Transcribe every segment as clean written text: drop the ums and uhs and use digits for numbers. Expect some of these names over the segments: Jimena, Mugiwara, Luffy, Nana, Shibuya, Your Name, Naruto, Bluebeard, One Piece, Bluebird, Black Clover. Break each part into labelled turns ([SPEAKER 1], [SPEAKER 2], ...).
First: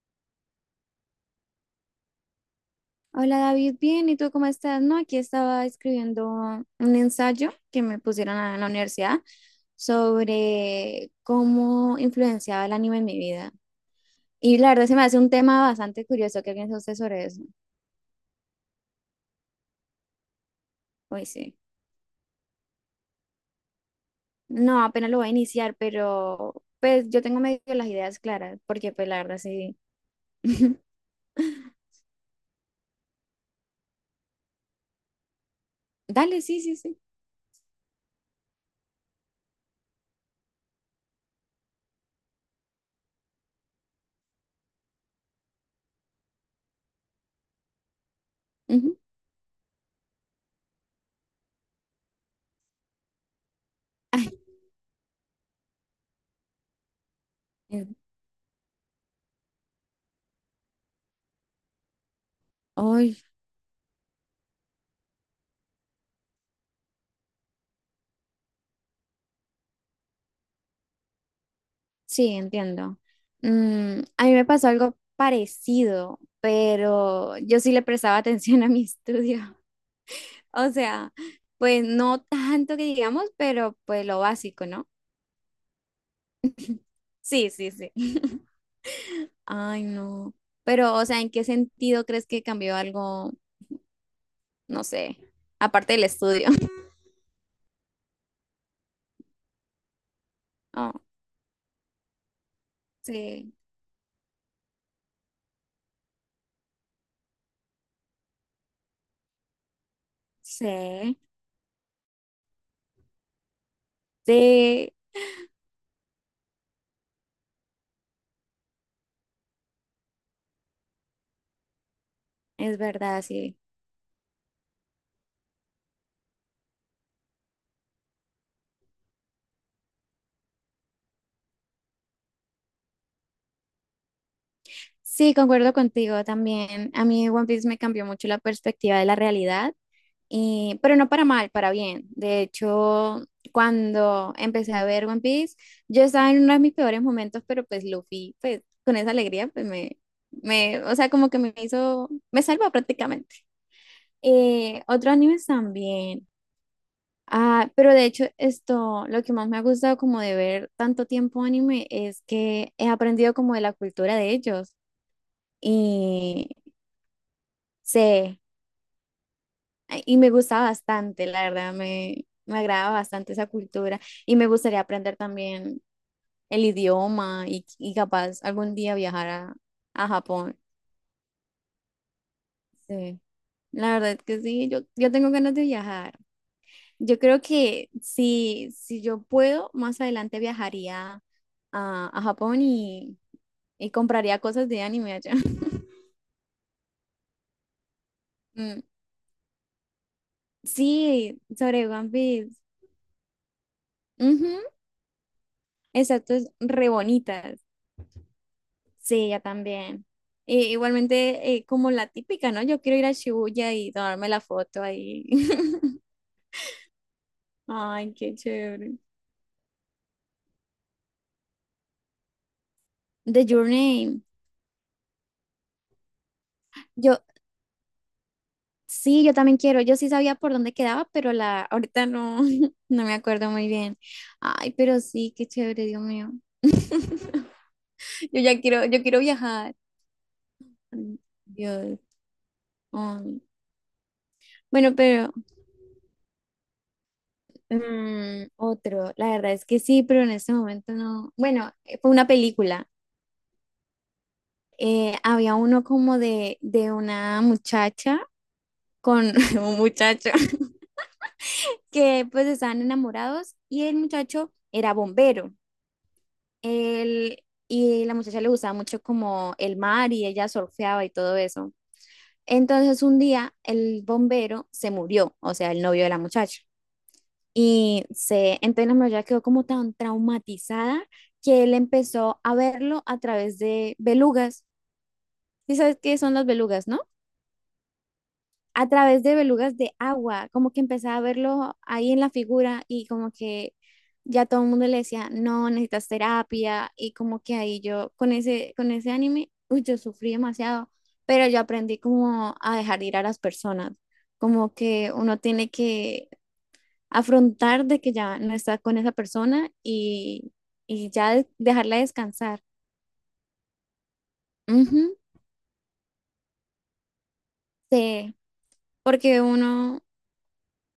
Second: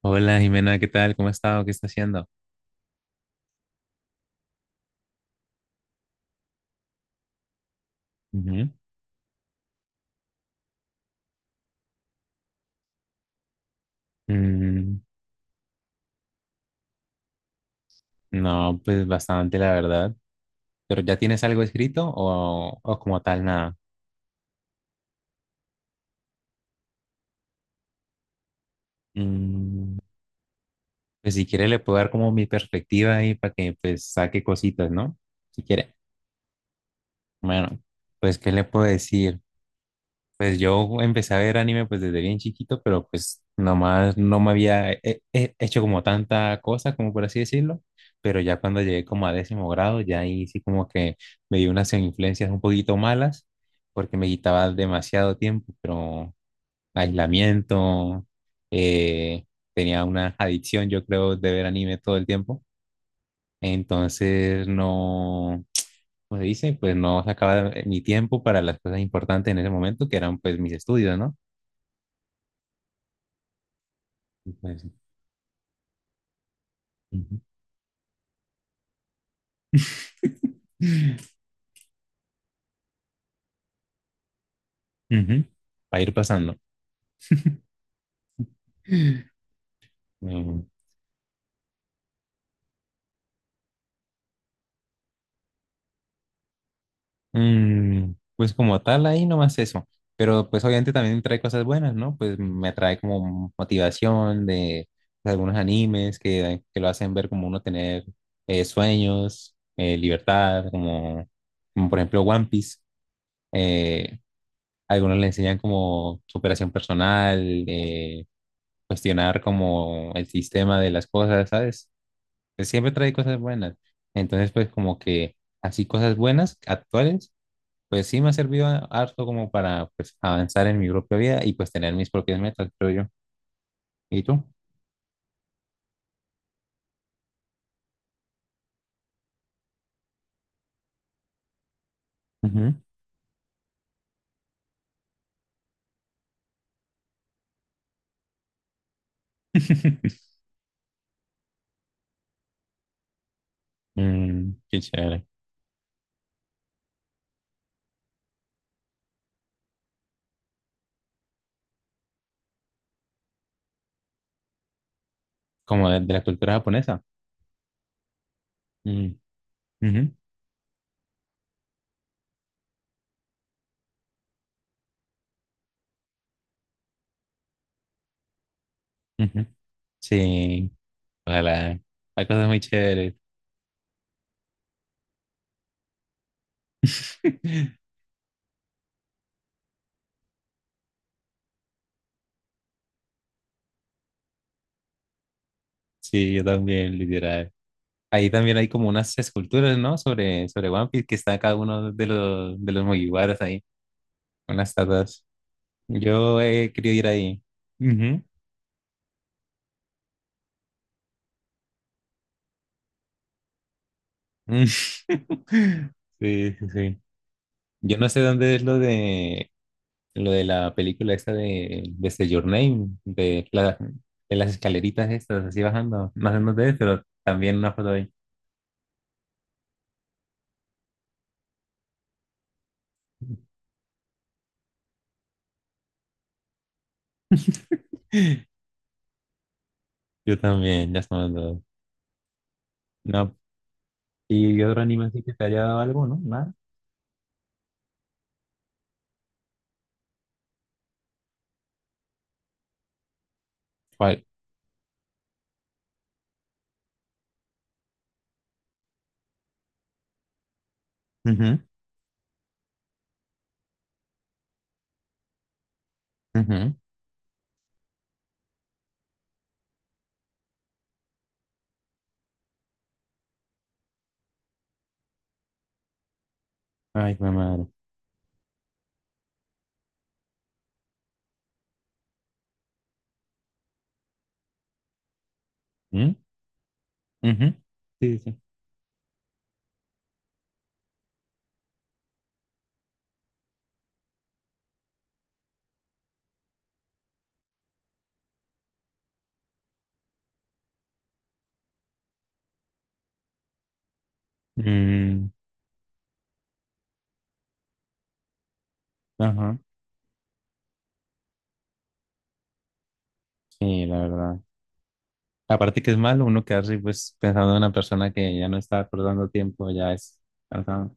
[SPEAKER 1] Hola Jimena, ¿qué tal? ¿Cómo ha estado? ¿Qué está haciendo?
[SPEAKER 2] Hola David, bien, ¿y tú cómo estás? No, aquí estaba escribiendo un ensayo que me pusieron en la
[SPEAKER 1] Ujú.
[SPEAKER 2] universidad sobre cómo influenciaba el anime en mi vida. Y la verdad se
[SPEAKER 1] Mm,
[SPEAKER 2] me hace un tema bastante curioso. ¿Qué piensa usted sobre eso?
[SPEAKER 1] no, pues bastante, la verdad. ¿Pero ya
[SPEAKER 2] Uy,
[SPEAKER 1] tienes
[SPEAKER 2] sí.
[SPEAKER 1] algo escrito o como tal nada?
[SPEAKER 2] No, apenas lo voy a iniciar, pero pues yo tengo medio las ideas claras, porque pues la verdad sí.
[SPEAKER 1] Mm, pues si quiere le puedo dar como mi perspectiva ahí para que pues saque cositas, ¿no? Si quiere.
[SPEAKER 2] Dale, sí, sí, sí.
[SPEAKER 1] Bueno, pues ¿qué le puedo decir? Pues yo empecé a ver anime pues desde bien chiquito, pero pues nomás no me había hecho como tanta cosa, como por así decirlo, pero ya cuando
[SPEAKER 2] Ujú.
[SPEAKER 1] llegué como a décimo grado, ya ahí sí como que me dio unas influencias un poquito malas, porque me quitaba demasiado tiempo, pero aislamiento, eh, tenía una adicción yo creo de ver anime todo el tiempo,
[SPEAKER 2] Ay.
[SPEAKER 1] entonces no, ¿como se dice? Pues no sacaba mi tiempo para las cosas importantes en ese momento, que eran pues mis estudios, ¿no?
[SPEAKER 2] Sí, entiendo. Mm, a mí me pasó
[SPEAKER 1] Pues,
[SPEAKER 2] algo parecido,
[SPEAKER 1] ujú.
[SPEAKER 2] pero yo sí le prestaba atención a mi estudio. O sea, pues no tanto que digamos, pero pues lo básico, ¿no?
[SPEAKER 1] Ujú. Va a ir pasando.
[SPEAKER 2] Sí, sí, sí. Ay, no.
[SPEAKER 1] Mm,
[SPEAKER 2] Pero, o sea, ¿en qué sentido crees que cambió algo, no sé, aparte del estudio?
[SPEAKER 1] pues como tal, ahí nomás eso. Pero pues obviamente
[SPEAKER 2] Oh,
[SPEAKER 1] también trae cosas buenas, ¿no? Pues me trae como
[SPEAKER 2] sí,
[SPEAKER 1] motivación de, algunos animes que lo hacen ver como uno tener sueños, libertad,
[SPEAKER 2] sí,
[SPEAKER 1] como por ejemplo One Piece. Eh,
[SPEAKER 2] sí,
[SPEAKER 1] Algunos le enseñan como superación personal, eh, cuestionar como el sistema de las cosas, ¿sabes? Pues,
[SPEAKER 2] es
[SPEAKER 1] siempre trae
[SPEAKER 2] verdad,
[SPEAKER 1] cosas
[SPEAKER 2] sí.
[SPEAKER 1] buenas. Entonces, pues como que así cosas buenas, actuales, pues sí me ha servido harto como para pues, avanzar en mi propia vida y pues tener mis propias metas, creo yo. ¿Y tú?
[SPEAKER 2] Sí, concuerdo contigo también. A mí One Piece me cambió mucho la perspectiva de la realidad. Pero no para mal, para bien. De
[SPEAKER 1] Ujú.
[SPEAKER 2] hecho, cuando empecé a ver One Piece, yo estaba en uno de mis peores momentos, pero pues Luffy, pues con esa alegría, o sea, como que me hizo, me salvó prácticamente.
[SPEAKER 1] Qué
[SPEAKER 2] Otros
[SPEAKER 1] chévere.
[SPEAKER 2] animes también. Ah, pero de hecho, esto, lo que más me ha gustado como de ver tanto tiempo anime es que he aprendido como de la cultura de ellos.
[SPEAKER 1] Como de la
[SPEAKER 2] Y
[SPEAKER 1] cultura japonesa.
[SPEAKER 2] sé.
[SPEAKER 1] Mm,
[SPEAKER 2] Ay,
[SPEAKER 1] ujú,
[SPEAKER 2] y me gusta bastante, la verdad, me agrada bastante esa cultura y me gustaría aprender también el idioma y capaz algún día viajar
[SPEAKER 1] ujú.
[SPEAKER 2] a Japón.
[SPEAKER 1] Sí, ojalá. Hay cosas muy chéveres.
[SPEAKER 2] Sí, la verdad que sí, yo tengo ganas de viajar. Yo creo que si yo puedo, más adelante viajaría a Japón y compraría cosas de anime allá.
[SPEAKER 1] Sí, yo también, literal. Ahí también hay
[SPEAKER 2] Mm.
[SPEAKER 1] como unas esculturas, ¿no? Sobre One Piece que está
[SPEAKER 2] Sí,
[SPEAKER 1] cada
[SPEAKER 2] sobre
[SPEAKER 1] uno de
[SPEAKER 2] One Piece.
[SPEAKER 1] los Mugiwaras ahí.
[SPEAKER 2] Ujú,
[SPEAKER 1] Unas tatas.
[SPEAKER 2] exacto,
[SPEAKER 1] Yo
[SPEAKER 2] es
[SPEAKER 1] he
[SPEAKER 2] re
[SPEAKER 1] querido ir ahí.
[SPEAKER 2] bonitas.
[SPEAKER 1] Ujú.
[SPEAKER 2] Sí, yo también. Y igualmente, como la típica, ¿no? Yo quiero ir a Shibuya y tomarme la
[SPEAKER 1] Mm.
[SPEAKER 2] foto ahí.
[SPEAKER 1] Sí, sí, sí. Yo no
[SPEAKER 2] Ay,
[SPEAKER 1] sé
[SPEAKER 2] qué
[SPEAKER 1] dónde es lo
[SPEAKER 2] chévere.
[SPEAKER 1] de la película esta de desde Your Name,
[SPEAKER 2] The Journey.
[SPEAKER 1] de las escaleritas estas, así bajando. No sé dónde es, pero
[SPEAKER 2] Yo,
[SPEAKER 1] también una foto ahí.
[SPEAKER 2] sí, yo también quiero. Yo sí sabía por dónde quedaba, pero la, ahorita no, no me acuerdo muy bien. Ay, pero sí, qué chévere, Dios mío. Yo ya quiero, yo quiero viajar.
[SPEAKER 1] Yo también, ya
[SPEAKER 2] Ay,
[SPEAKER 1] estamos dos.
[SPEAKER 2] Dios.
[SPEAKER 1] No.
[SPEAKER 2] Ay.
[SPEAKER 1] ¿Y otro
[SPEAKER 2] Bueno,
[SPEAKER 1] anime así
[SPEAKER 2] pero
[SPEAKER 1] que te haya dado algo, no? ¿Nada?
[SPEAKER 2] otro, la verdad es que sí, pero en este momento no. Bueno, fue una película.
[SPEAKER 1] ¿Cuál?
[SPEAKER 2] Había uno como de una muchacha con un muchacho
[SPEAKER 1] Ujú,
[SPEAKER 2] que pues estaban enamorados y el muchacho era bombero.
[SPEAKER 1] ujú.
[SPEAKER 2] Él, y la muchacha le gustaba mucho como el mar y ella surfeaba y todo eso. Entonces un día el bombero se murió, o sea, el novio de la muchacha.
[SPEAKER 1] Ay, qué madre.
[SPEAKER 2] Y se, entonces la muchacha quedó como tan traumatizada que él empezó a verlo a través de belugas. ¿Y sabes
[SPEAKER 1] ¿Mm?
[SPEAKER 2] qué son las belugas, no?
[SPEAKER 1] Ujú. Sí, sí.
[SPEAKER 2] A través de belugas de agua, como que empezaba a verlo ahí en la figura y como que ya todo el mundo le decía, no, necesitas terapia y como que ahí yo con con ese anime, uy, yo sufrí demasiado, pero yo aprendí como a dejar ir a las personas, como que
[SPEAKER 1] Mm,
[SPEAKER 2] uno tiene que afrontar de que ya no está con esa
[SPEAKER 1] ajá.
[SPEAKER 2] persona y ya dejarla descansar.
[SPEAKER 1] Sí, la verdad.
[SPEAKER 2] Ujú,
[SPEAKER 1] Aparte que es malo uno quedarse pues pensando en una persona
[SPEAKER 2] sí,
[SPEAKER 1] que ya no está acordando
[SPEAKER 2] porque
[SPEAKER 1] tiempo, ya
[SPEAKER 2] uno
[SPEAKER 1] es cansado.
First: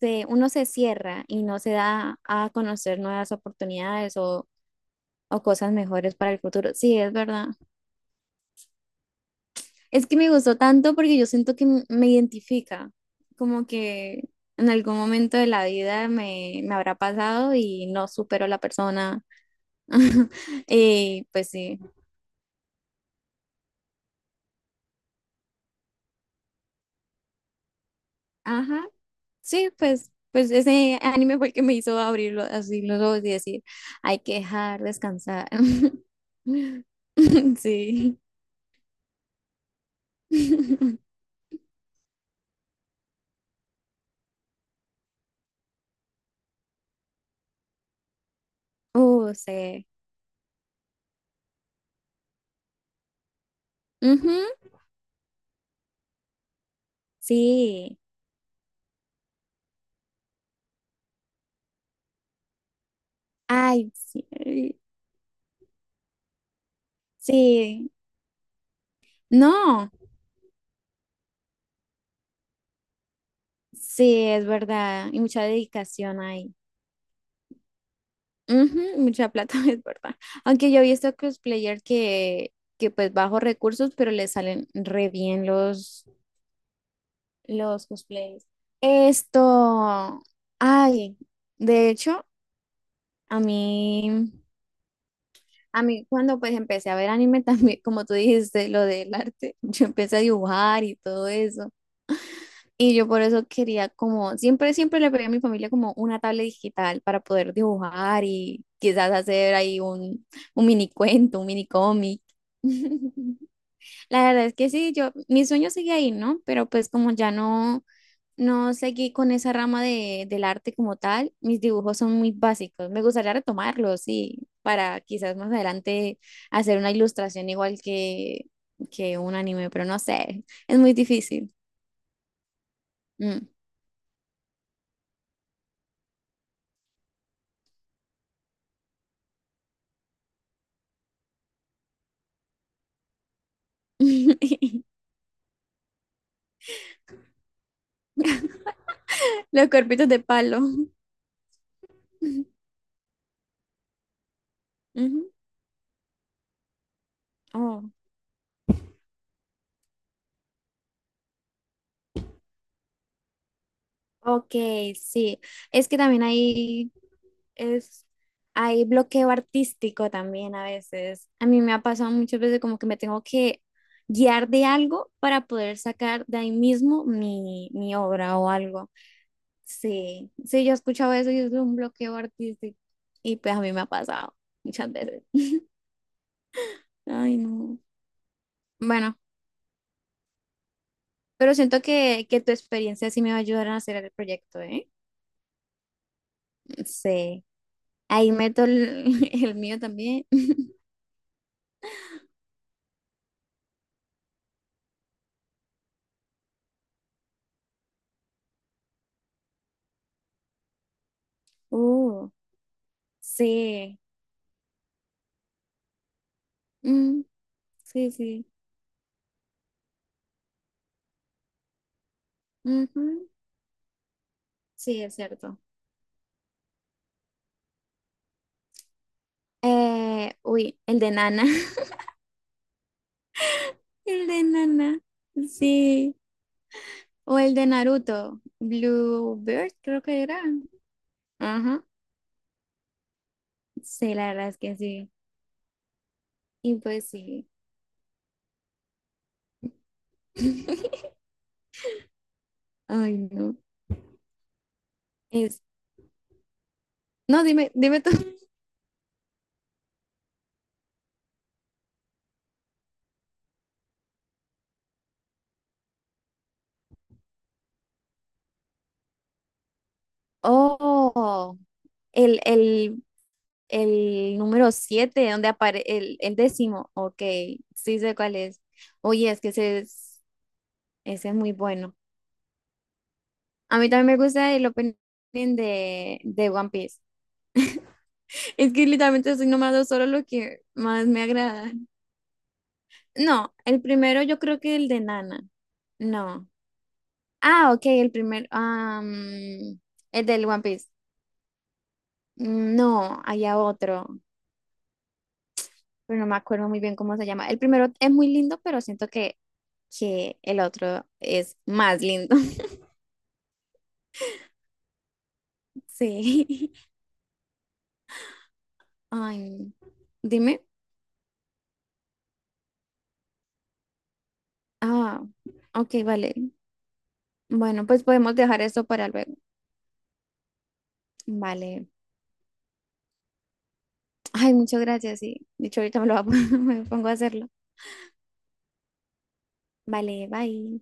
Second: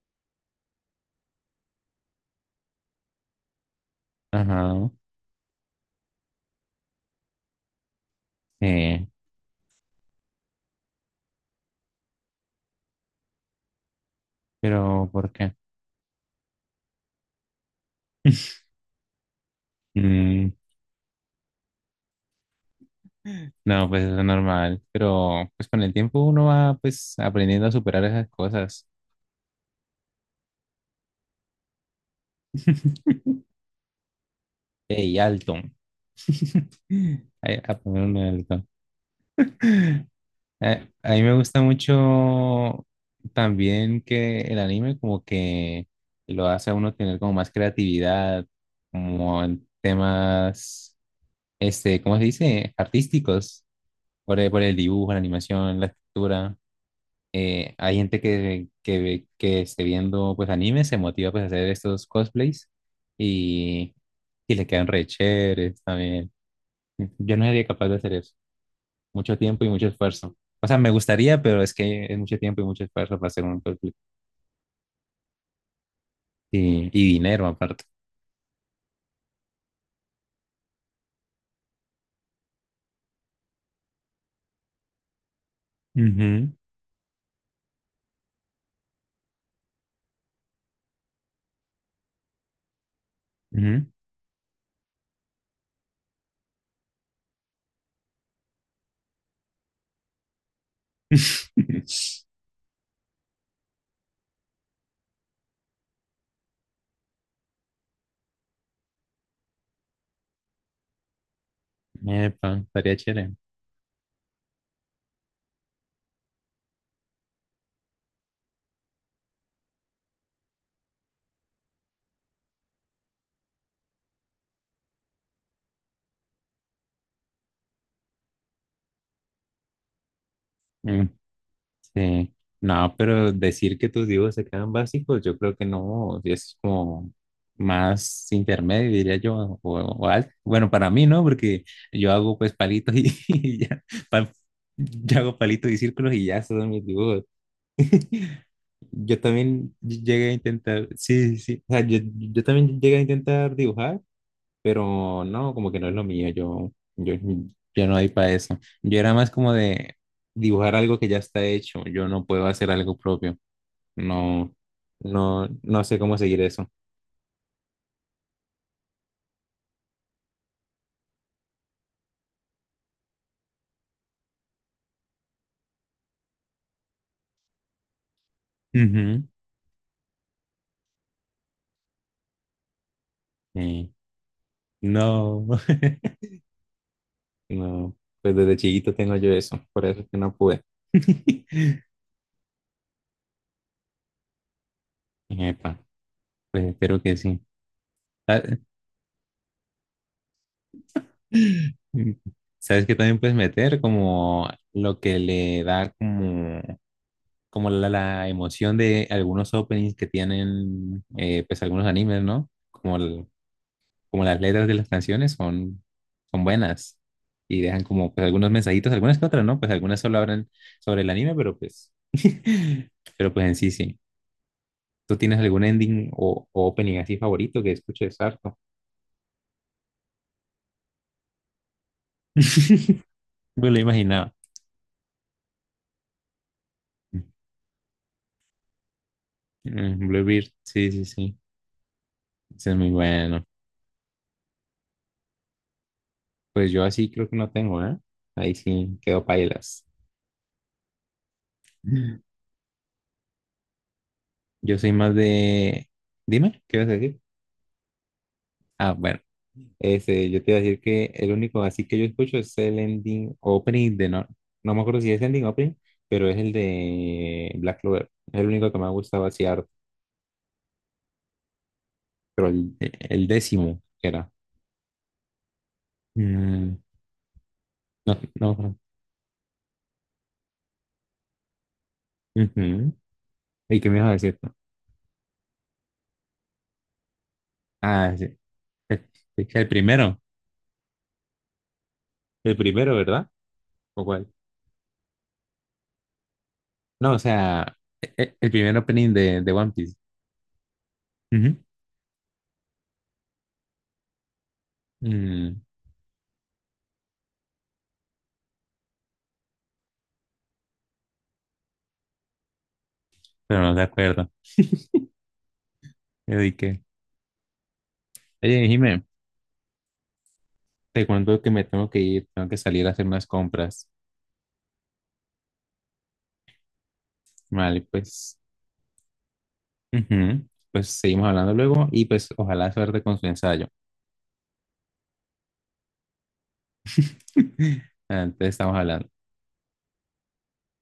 [SPEAKER 2] uno se cierra y no se da a conocer nuevas oportunidades
[SPEAKER 1] Ajá.
[SPEAKER 2] o cosas mejores para el futuro. Sí, es verdad.
[SPEAKER 1] Eh,
[SPEAKER 2] Es que me gustó tanto porque yo siento que me identifica, como que en algún
[SPEAKER 1] pero ¿por
[SPEAKER 2] momento de
[SPEAKER 1] qué?
[SPEAKER 2] la vida me habrá pasado y no supero a la persona.
[SPEAKER 1] Mm,
[SPEAKER 2] Y pues sí,
[SPEAKER 1] no, pues eso es normal. Pero pues con el tiempo uno va pues aprendiendo a superar esas
[SPEAKER 2] ajá,
[SPEAKER 1] cosas.
[SPEAKER 2] sí, pues. Pues ese anime fue el que me hizo abrirlo así los ojos y decir, hay que dejar
[SPEAKER 1] Ey,
[SPEAKER 2] descansar.
[SPEAKER 1] alto. Ay, a poner un
[SPEAKER 2] Sí.
[SPEAKER 1] alto. A mí me gusta mucho también que el anime como que lo hace a uno tener como más creatividad, como en
[SPEAKER 2] Sí.
[SPEAKER 1] temas, este, ¿cómo se dice? Artísticos,
[SPEAKER 2] Ujú,
[SPEAKER 1] por el dibujo, la animación, la escritura. Hay
[SPEAKER 2] sí.
[SPEAKER 1] gente que esté viendo pues anime, se motiva pues a hacer estos cosplays
[SPEAKER 2] Ay,
[SPEAKER 1] y,
[SPEAKER 2] sí.
[SPEAKER 1] y le
[SPEAKER 2] Ay.
[SPEAKER 1] quedan re chéveres también. Yo no sería capaz
[SPEAKER 2] Sí.
[SPEAKER 1] de hacer eso mucho tiempo y mucho
[SPEAKER 2] No.
[SPEAKER 1] esfuerzo. O sea, me gustaría, pero es que es mucho tiempo y mucho esfuerzo para hacer un película.
[SPEAKER 2] Sí, es verdad. Y mucha dedicación ahí.
[SPEAKER 1] Y dinero aparte.
[SPEAKER 2] Ujú, mucha plata, es verdad. Aunque yo he visto cosplayer que pues bajo recursos, pero le salen re bien
[SPEAKER 1] Ujú,
[SPEAKER 2] los cosplays. Esto. Ay, de hecho, a
[SPEAKER 1] ujú.
[SPEAKER 2] mí. A mí cuando pues empecé a ver anime también, como tú dijiste, lo del arte, yo empecé a dibujar y todo eso. Y yo por eso quería como, siempre, siempre le pedí a mi familia como una tablet digital para poder dibujar y quizás hacer ahí un mini cuento, un mini cómic.
[SPEAKER 1] Epa, estaría chévere.
[SPEAKER 2] La verdad es que sí, yo, mi sueño sigue ahí, ¿no? Pero pues como ya no, no seguí con esa rama del arte como tal, mis dibujos son muy básicos. Me gustaría retomarlos, sí, para quizás más adelante hacer una ilustración igual que un anime, pero no sé, es muy
[SPEAKER 1] Mm,
[SPEAKER 2] difícil.
[SPEAKER 1] sí. No, pero
[SPEAKER 2] Mm.
[SPEAKER 1] decir que tus dibujos se quedan básicos, yo creo que no, si es como más intermedio, diría yo, o alto. Bueno, para mí, ¿no? Porque yo hago pues palitos y, y ya, pa- yo hago palitos y círculos y ya, esos son mis dibujos. Yo
[SPEAKER 2] Los
[SPEAKER 1] también
[SPEAKER 2] cuerpitos de
[SPEAKER 1] llegué a
[SPEAKER 2] palo.
[SPEAKER 1] intentar, sí, sí, sí, o sea, yo también llegué a intentar dibujar, pero
[SPEAKER 2] Ujú.
[SPEAKER 1] no, como que no es lo mío, yo
[SPEAKER 2] Oh,
[SPEAKER 1] no hay para eso. Yo era más como de dibujar algo que ya está hecho, yo no puedo hacer algo propio, no,
[SPEAKER 2] ok, sí.
[SPEAKER 1] no, no
[SPEAKER 2] Es que
[SPEAKER 1] sé cómo
[SPEAKER 2] también
[SPEAKER 1] seguir eso.
[SPEAKER 2] hay, es, hay bloqueo artístico también a veces. A mí me ha pasado muchas veces como que me tengo que guiar de algo para poder sacar de ahí mismo mi, mi obra o algo.
[SPEAKER 1] Ujú.
[SPEAKER 2] Sí, sí, yo he escuchado eso y es un bloqueo artístico. Y pues a mí me ha
[SPEAKER 1] Eh,
[SPEAKER 2] pasado muchas veces.
[SPEAKER 1] no,
[SPEAKER 2] Ay, no.
[SPEAKER 1] no, pues desde chiquito tengo
[SPEAKER 2] Bueno,
[SPEAKER 1] yo eso, por eso es que no pude.
[SPEAKER 2] pero siento que tu experiencia sí me va a ayudar a hacer el proyecto, ¿eh?
[SPEAKER 1] Epa, pues espero que sí.
[SPEAKER 2] Sí. Ahí
[SPEAKER 1] Ah,
[SPEAKER 2] meto el, el mío también.
[SPEAKER 1] ¿sabes que también puedes meter? Como lo que le da como la emoción de algunos openings que tienen pues algunos animes,
[SPEAKER 2] Uh,
[SPEAKER 1] ¿no? Como, el-
[SPEAKER 2] sí.
[SPEAKER 1] como las letras de las canciones son buenas
[SPEAKER 2] Mm,
[SPEAKER 1] y dejan
[SPEAKER 2] sí,
[SPEAKER 1] como pues
[SPEAKER 2] sí.
[SPEAKER 1] algunos mensajitos, algunas que otras, ¿no? Pues algunas solo hablan sobre el anime, pero pues,
[SPEAKER 2] Ujú.
[SPEAKER 1] pero pues en sí sí.
[SPEAKER 2] Sí, es
[SPEAKER 1] ¿Tú tienes
[SPEAKER 2] cierto.
[SPEAKER 1] algún ending o opening así favorito que escuches harto?
[SPEAKER 2] Uy, el de Nana.
[SPEAKER 1] Me lo
[SPEAKER 2] El
[SPEAKER 1] imaginaba.
[SPEAKER 2] de Nana. Sí. O el de Naruto. Bluebird, creo que era.
[SPEAKER 1] Bluebeard, sí, sí, sí.
[SPEAKER 2] Ajá.
[SPEAKER 1] Ese es muy bueno.
[SPEAKER 2] Sí, la verdad es que sí.
[SPEAKER 1] Pues
[SPEAKER 2] Y
[SPEAKER 1] yo así
[SPEAKER 2] pues
[SPEAKER 1] creo que
[SPEAKER 2] sí.
[SPEAKER 1] no tengo, ¿eh? Ahí sí quedo pailas.
[SPEAKER 2] Ay, no.
[SPEAKER 1] Yo soy más
[SPEAKER 2] Es...
[SPEAKER 1] de... Dime, ¿qué vas a decir?
[SPEAKER 2] No, dime, dime tú.
[SPEAKER 1] Ah, bueno. Ese, yo te iba a decir que el único así que yo escucho es el ending opening de... No, no me acuerdo si es ending opening, pero es el de Black Clover. Es el único que me ha gustado así harto.
[SPEAKER 2] Oh,
[SPEAKER 1] Pero el,
[SPEAKER 2] el.
[SPEAKER 1] el décimo que era.
[SPEAKER 2] El número 7 donde aparece el
[SPEAKER 1] Mm,
[SPEAKER 2] décimo. Ok, sí sé cuál
[SPEAKER 1] no,
[SPEAKER 2] es.
[SPEAKER 1] no.
[SPEAKER 2] Oye, es que ese es muy bueno.
[SPEAKER 1] Ujú.
[SPEAKER 2] A
[SPEAKER 1] ¿Y
[SPEAKER 2] mí
[SPEAKER 1] qué me ibas a
[SPEAKER 2] también me
[SPEAKER 1] decir tú?
[SPEAKER 2] gusta el opening de One Piece.
[SPEAKER 1] Ah, sí.
[SPEAKER 2] Es que literalmente estoy
[SPEAKER 1] El
[SPEAKER 2] nombrando solo
[SPEAKER 1] primero.
[SPEAKER 2] lo que más me agrada.
[SPEAKER 1] El primero, ¿verdad?
[SPEAKER 2] No, el
[SPEAKER 1] ¿O
[SPEAKER 2] primero
[SPEAKER 1] cuál?
[SPEAKER 2] yo creo que el de Nana. No.
[SPEAKER 1] No, o
[SPEAKER 2] Ah,
[SPEAKER 1] sea,
[SPEAKER 2] ok, el primer.
[SPEAKER 1] el primer opening de One Piece.
[SPEAKER 2] El del One Piece.
[SPEAKER 1] Ujú.
[SPEAKER 2] No, había otro,
[SPEAKER 1] Mm,
[SPEAKER 2] pero no me acuerdo muy bien cómo se llama. El primero es muy lindo, pero siento que el otro es más lindo.
[SPEAKER 1] pero no de acuerdo. Yo
[SPEAKER 2] Sí.
[SPEAKER 1] dije, oye, Jimé,
[SPEAKER 2] Ay, dime.
[SPEAKER 1] te cuento que me tengo que ir, tengo que salir a hacer unas compras.
[SPEAKER 2] Ah, ok, vale.
[SPEAKER 1] Vale,
[SPEAKER 2] Bueno, pues podemos
[SPEAKER 1] pues,
[SPEAKER 2] dejar esto para luego.
[SPEAKER 1] ujú. Pues seguimos hablando
[SPEAKER 2] Vale.
[SPEAKER 1] luego y pues ojalá suerte con su ensayo.
[SPEAKER 2] Ay, muchas gracias. Sí. De hecho, ahorita me lo me pongo a hacerlo.
[SPEAKER 1] Entonces estamos hablando.
[SPEAKER 2] Vale, bye.